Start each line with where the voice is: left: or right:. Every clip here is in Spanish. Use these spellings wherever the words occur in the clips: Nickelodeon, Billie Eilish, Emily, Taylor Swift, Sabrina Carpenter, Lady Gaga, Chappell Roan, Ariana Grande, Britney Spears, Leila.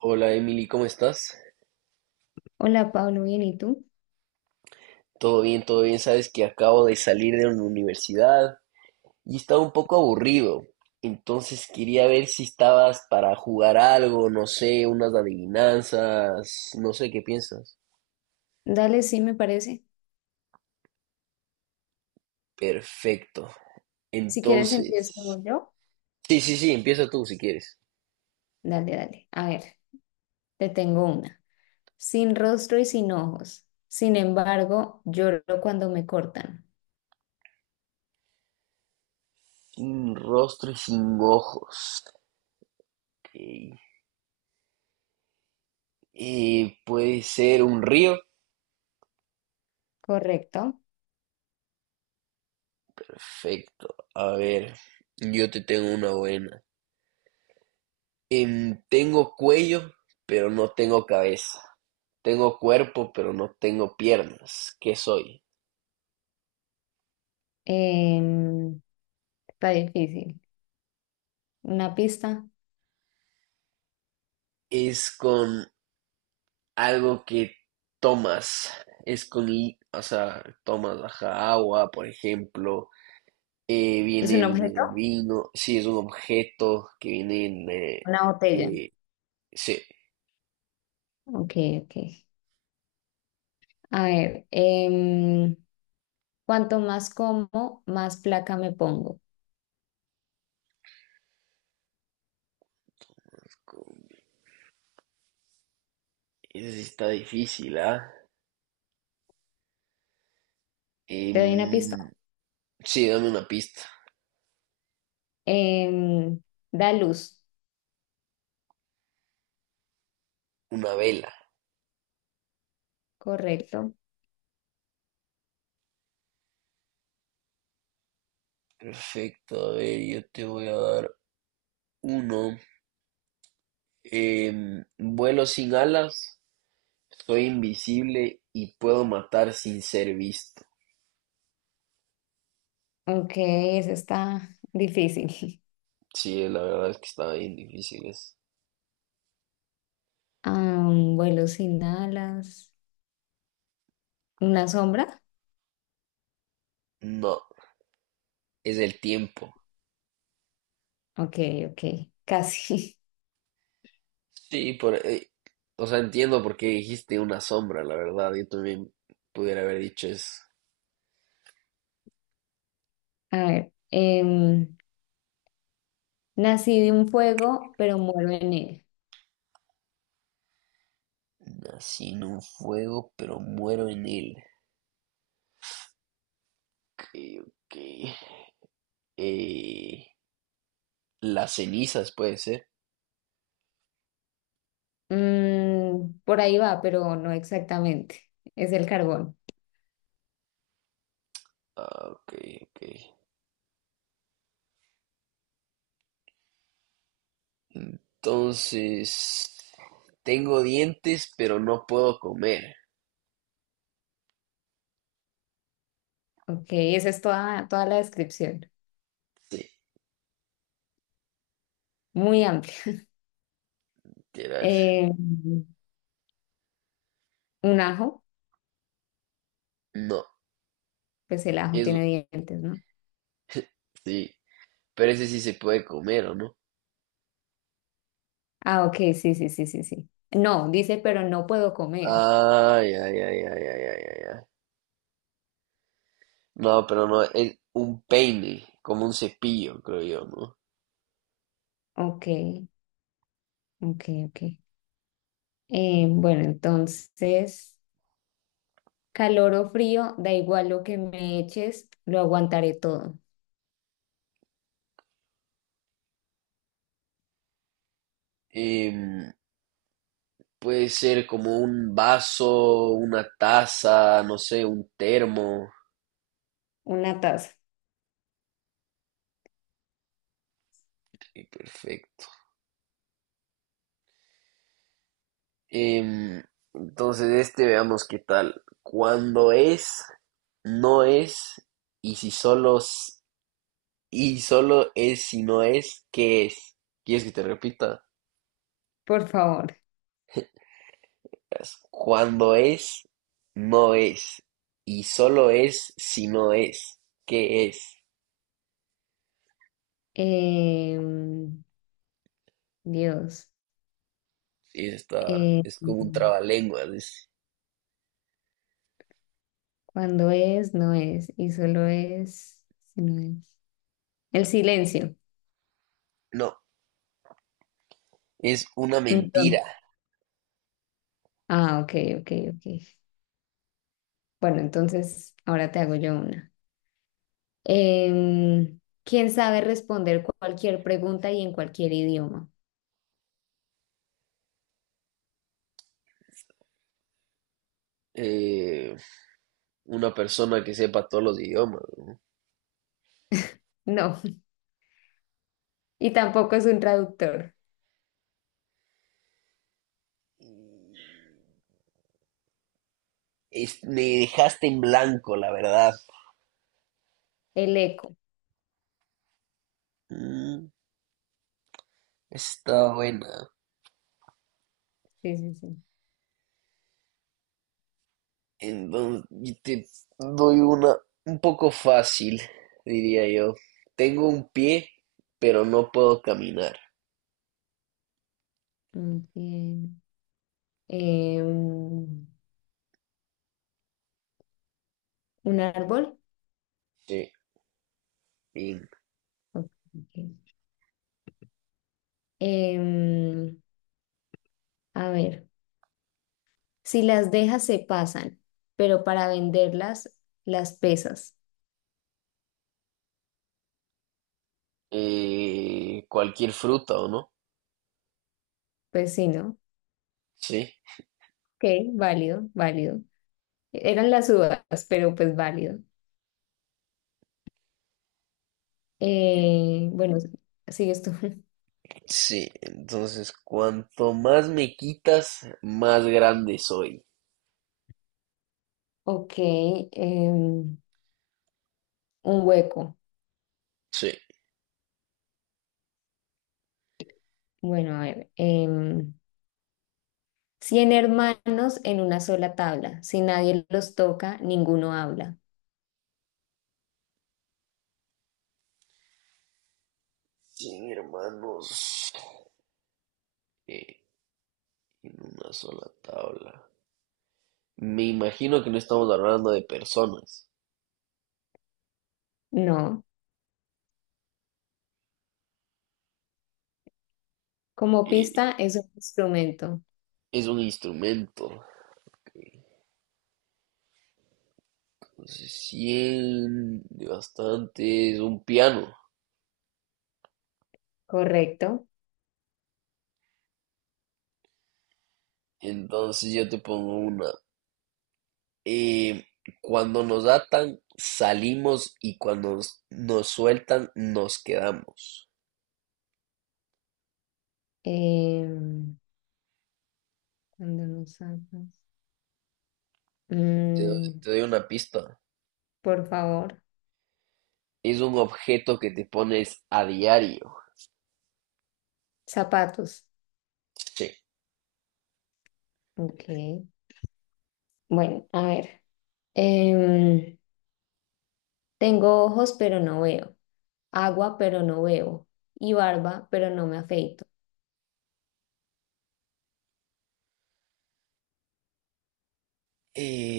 right: Hola Emily, ¿cómo estás?
left: Hola Pablo, bien, ¿y tú?
right: Todo bien, todo bien. Sabes que acabo de salir de una universidad y estaba un poco aburrido. Entonces quería ver si estabas para jugar algo, no sé, unas adivinanzas, no sé qué piensas.
left: Dale, sí me parece.
right: Perfecto.
left: Si quieres
right: Entonces,
left: empiezo yo.
right: sí, sí, sí, empieza tú si quieres.
left: Dale, dale. A ver, te tengo una. Sin rostro y sin ojos. Sin embargo, lloro cuando me cortan.
right: Sin rostro y sin ojos. Ok. Puede ser un río.
left: Correcto.
right: Perfecto. A ver, yo te tengo una buena. Tengo cuello, pero no tengo cabeza. Tengo cuerpo, pero no tengo piernas. ¿Qué soy?
left: Em, Está difícil. ¿Una pista?
right: Es con algo que tomas. Es con, o sea, tomas ajá, agua, por ejemplo.
left: ¿Es
right: Viene
left: un
right: en
left: objeto?
right: el vino. Sí, es un objeto que viene en...
left: Una botella.
right: que... Sí,
left: Ok, ok. A ver, cuanto más como, más placa me pongo.
right: con- ese sí está difícil, ¿ah?
left: ¿Te
right: Em,
left: doy una pista?
right: sí, dame una pista.
left: Em, Da luz.
right: Una vela.
left: Correcto.
right: Perfecto, a ver, yo te voy a dar uno vuelo sin alas, soy invisible y puedo matar sin ser visto.
left: Ok, eso está difícil.
right: Sí, la verdad es que está bien difícil eso.
left: Ah, un vuelo sin alas. ¿Una sombra?
right: No, es el tiempo.
left: Ok, ok, casi.
right: Sí, o sea, entiendo por qué dijiste una sombra, la verdad. Yo también pudiera haber dicho eso.
left: A ver, nací de un fuego, pero muero en él.
right: Nací en un fuego, pero muero en él. Ok, ok. Eh, las cenizas puede ser.
left: Mm, por ahí va, pero no exactamente. Es el carbón.
right: Ah, ok, ok. Entonces, tengo dientes, pero no puedo comer.
left: Ok, esa es toda la descripción.
right: Sí,
left: Muy amplia.
right: literal.
left: Eh, un ajo,
right: No,
left: pues el ajo
right: eso
left: tiene dientes, ¿no?
right: sí. Pero ese sí se puede comer, ¿o no?
left: Ah, ok, sí, sí, sí, sí, sí. No, dice, pero no puedo comer.
right: Ay, ay, ay, ay, ay, ay, ay, ay. No, pero no, es un peine, como un cepillo, creo yo, ¿no?
left: Ok. Ok, ok. Bueno, entonces, calor o frío, da igual lo que me eches, lo aguantaré todo.
right: Em, Puede ser como un vaso, una taza, no sé, un termo.
left: Una taza,
right: Sí, perfecto. Em, entonces, este veamos qué tal. Cuando es, no es, y si solo, y solo es si no es, ¿qué es? ¿Quieres que te repita?
left: por favor.
right: Es cuando es, no es, y solo es si no es, ¿qué es?
left: Em, Dios.
right: Y está,
left: Eh,
right: es como un trabalenguas.
left: cuando es, no es. Y solo es, si no es. El silencio.
right: No, es una
left: Entonces,
right: mentira.
left: ah, ok, ok, ok. Bueno, entonces, ahora te hago yo una. Em, ¿Quién sabe responder cualquier pregunta y en cualquier idioma?
right: Eh, una persona que sepa todos los idiomas.
left: No. Y tampoco es un traductor.
right: Me dejaste en blanco, la verdad.
left: El eco.
right: Mm, está buena.
left: Sí, sí, sí.
right: Entonces, yo te doy una un poco fácil, diría yo. Tengo un pie, pero no puedo caminar.
left: Muy bien. Em, un árbol.
right: Sí. Y,
left: Ok. Ok. Em, a ver. Si las dejas se pasan, pero para venderlas las pesas.
right: cualquier fruta, ¿o no?
left: Pues sí, ¿no?
right: Sí.
left: Ok, válido, válido. Eran las uvas, pero pues válido. Bueno, sigues tú.
right: Sí. Entonces, cuanto más me quitas, más grande soy.
left: Ok, em, un hueco.
right: Sí.
left: Bueno, a ver. Cien hermanos en una sola tabla. Si nadie los toca, ninguno habla.
right: Sin hermanos, eh, en una sola tabla. Me imagino que no estamos hablando de personas.
left: No. Como pista
right: Eh,
left: es un instrumento.
right: es un instrumento. Entonces, 100 de bastante es un piano.
left: Correcto.
right: Entonces yo te pongo una. Eh, Cuando nos atan, salimos y cuando nos sueltan, nos quedamos.
left: Em, cuando no sacas. Mm,
right: Te doy una pista.
left: por favor.
right: Es un objeto que te pones a diario.
left: Zapatos.
right: Sí.
left: Ok. Bueno, a ver. Em, tengo ojos, pero no veo. Agua, pero no bebo. Y barba, pero no me afeito.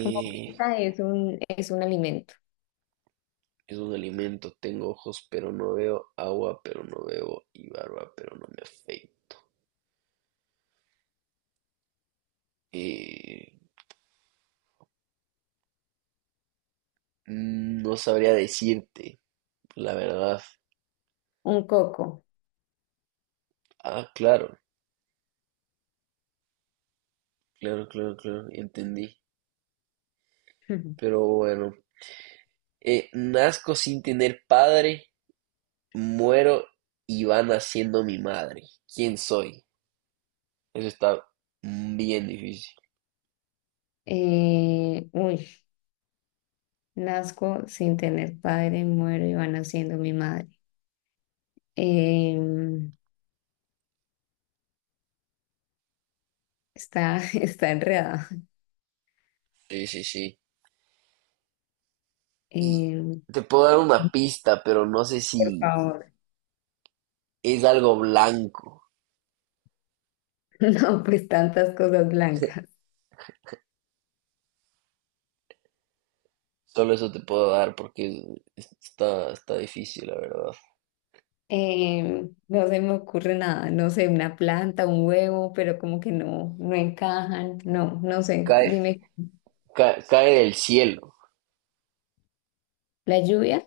left: Como pista es un alimento.
right: es un alimento. Tengo ojos, pero no veo. Agua, pero no bebo. Y barba, pero no me afeito. Eh, no sabría decirte, la verdad.
left: Un coco.
right: Ah, claro, claro, claro, claro, entendí. Pero bueno, nazco sin tener padre, muero y va naciendo mi madre. ¿Quién soy? Eso está bien difícil.
left: Uy. Nazco sin tener padre, muero y va naciendo mi madre. Em, está, está enredada.
right: Sí, sí, sí. Y
left: Em,
right: te puedo dar una pista, pero no sé
left: por
right: si
left: favor.
right: es algo blanco.
left: No, pues tantas cosas blancas.
right: Solo eso te puedo dar porque está, está difícil, la verdad.
left: No se me ocurre nada, no sé, una planta, un huevo, pero como que no, no encajan, no, no sé.
right: Cae,
left: Dime,
right: cae del cielo.
left: ¿la lluvia?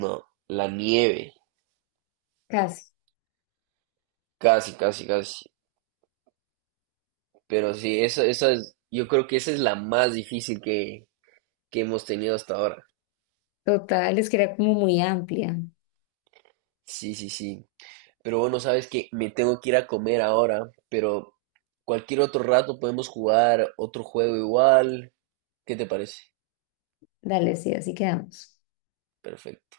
right: No, la nieve.
left: Casi.
right: Casi, casi, casi. Pero sí, esa es, yo creo que esa es la más difícil que hemos tenido hasta ahora.
left: Total, es que era como muy amplia.
right: Sí, sí, sí. Pero bueno, sabes que me tengo que ir a comer ahora, pero cualquier otro rato podemos jugar otro juego igual. ¿Qué te parece?
left: Dale, sí, así quedamos.
right: Perfecto.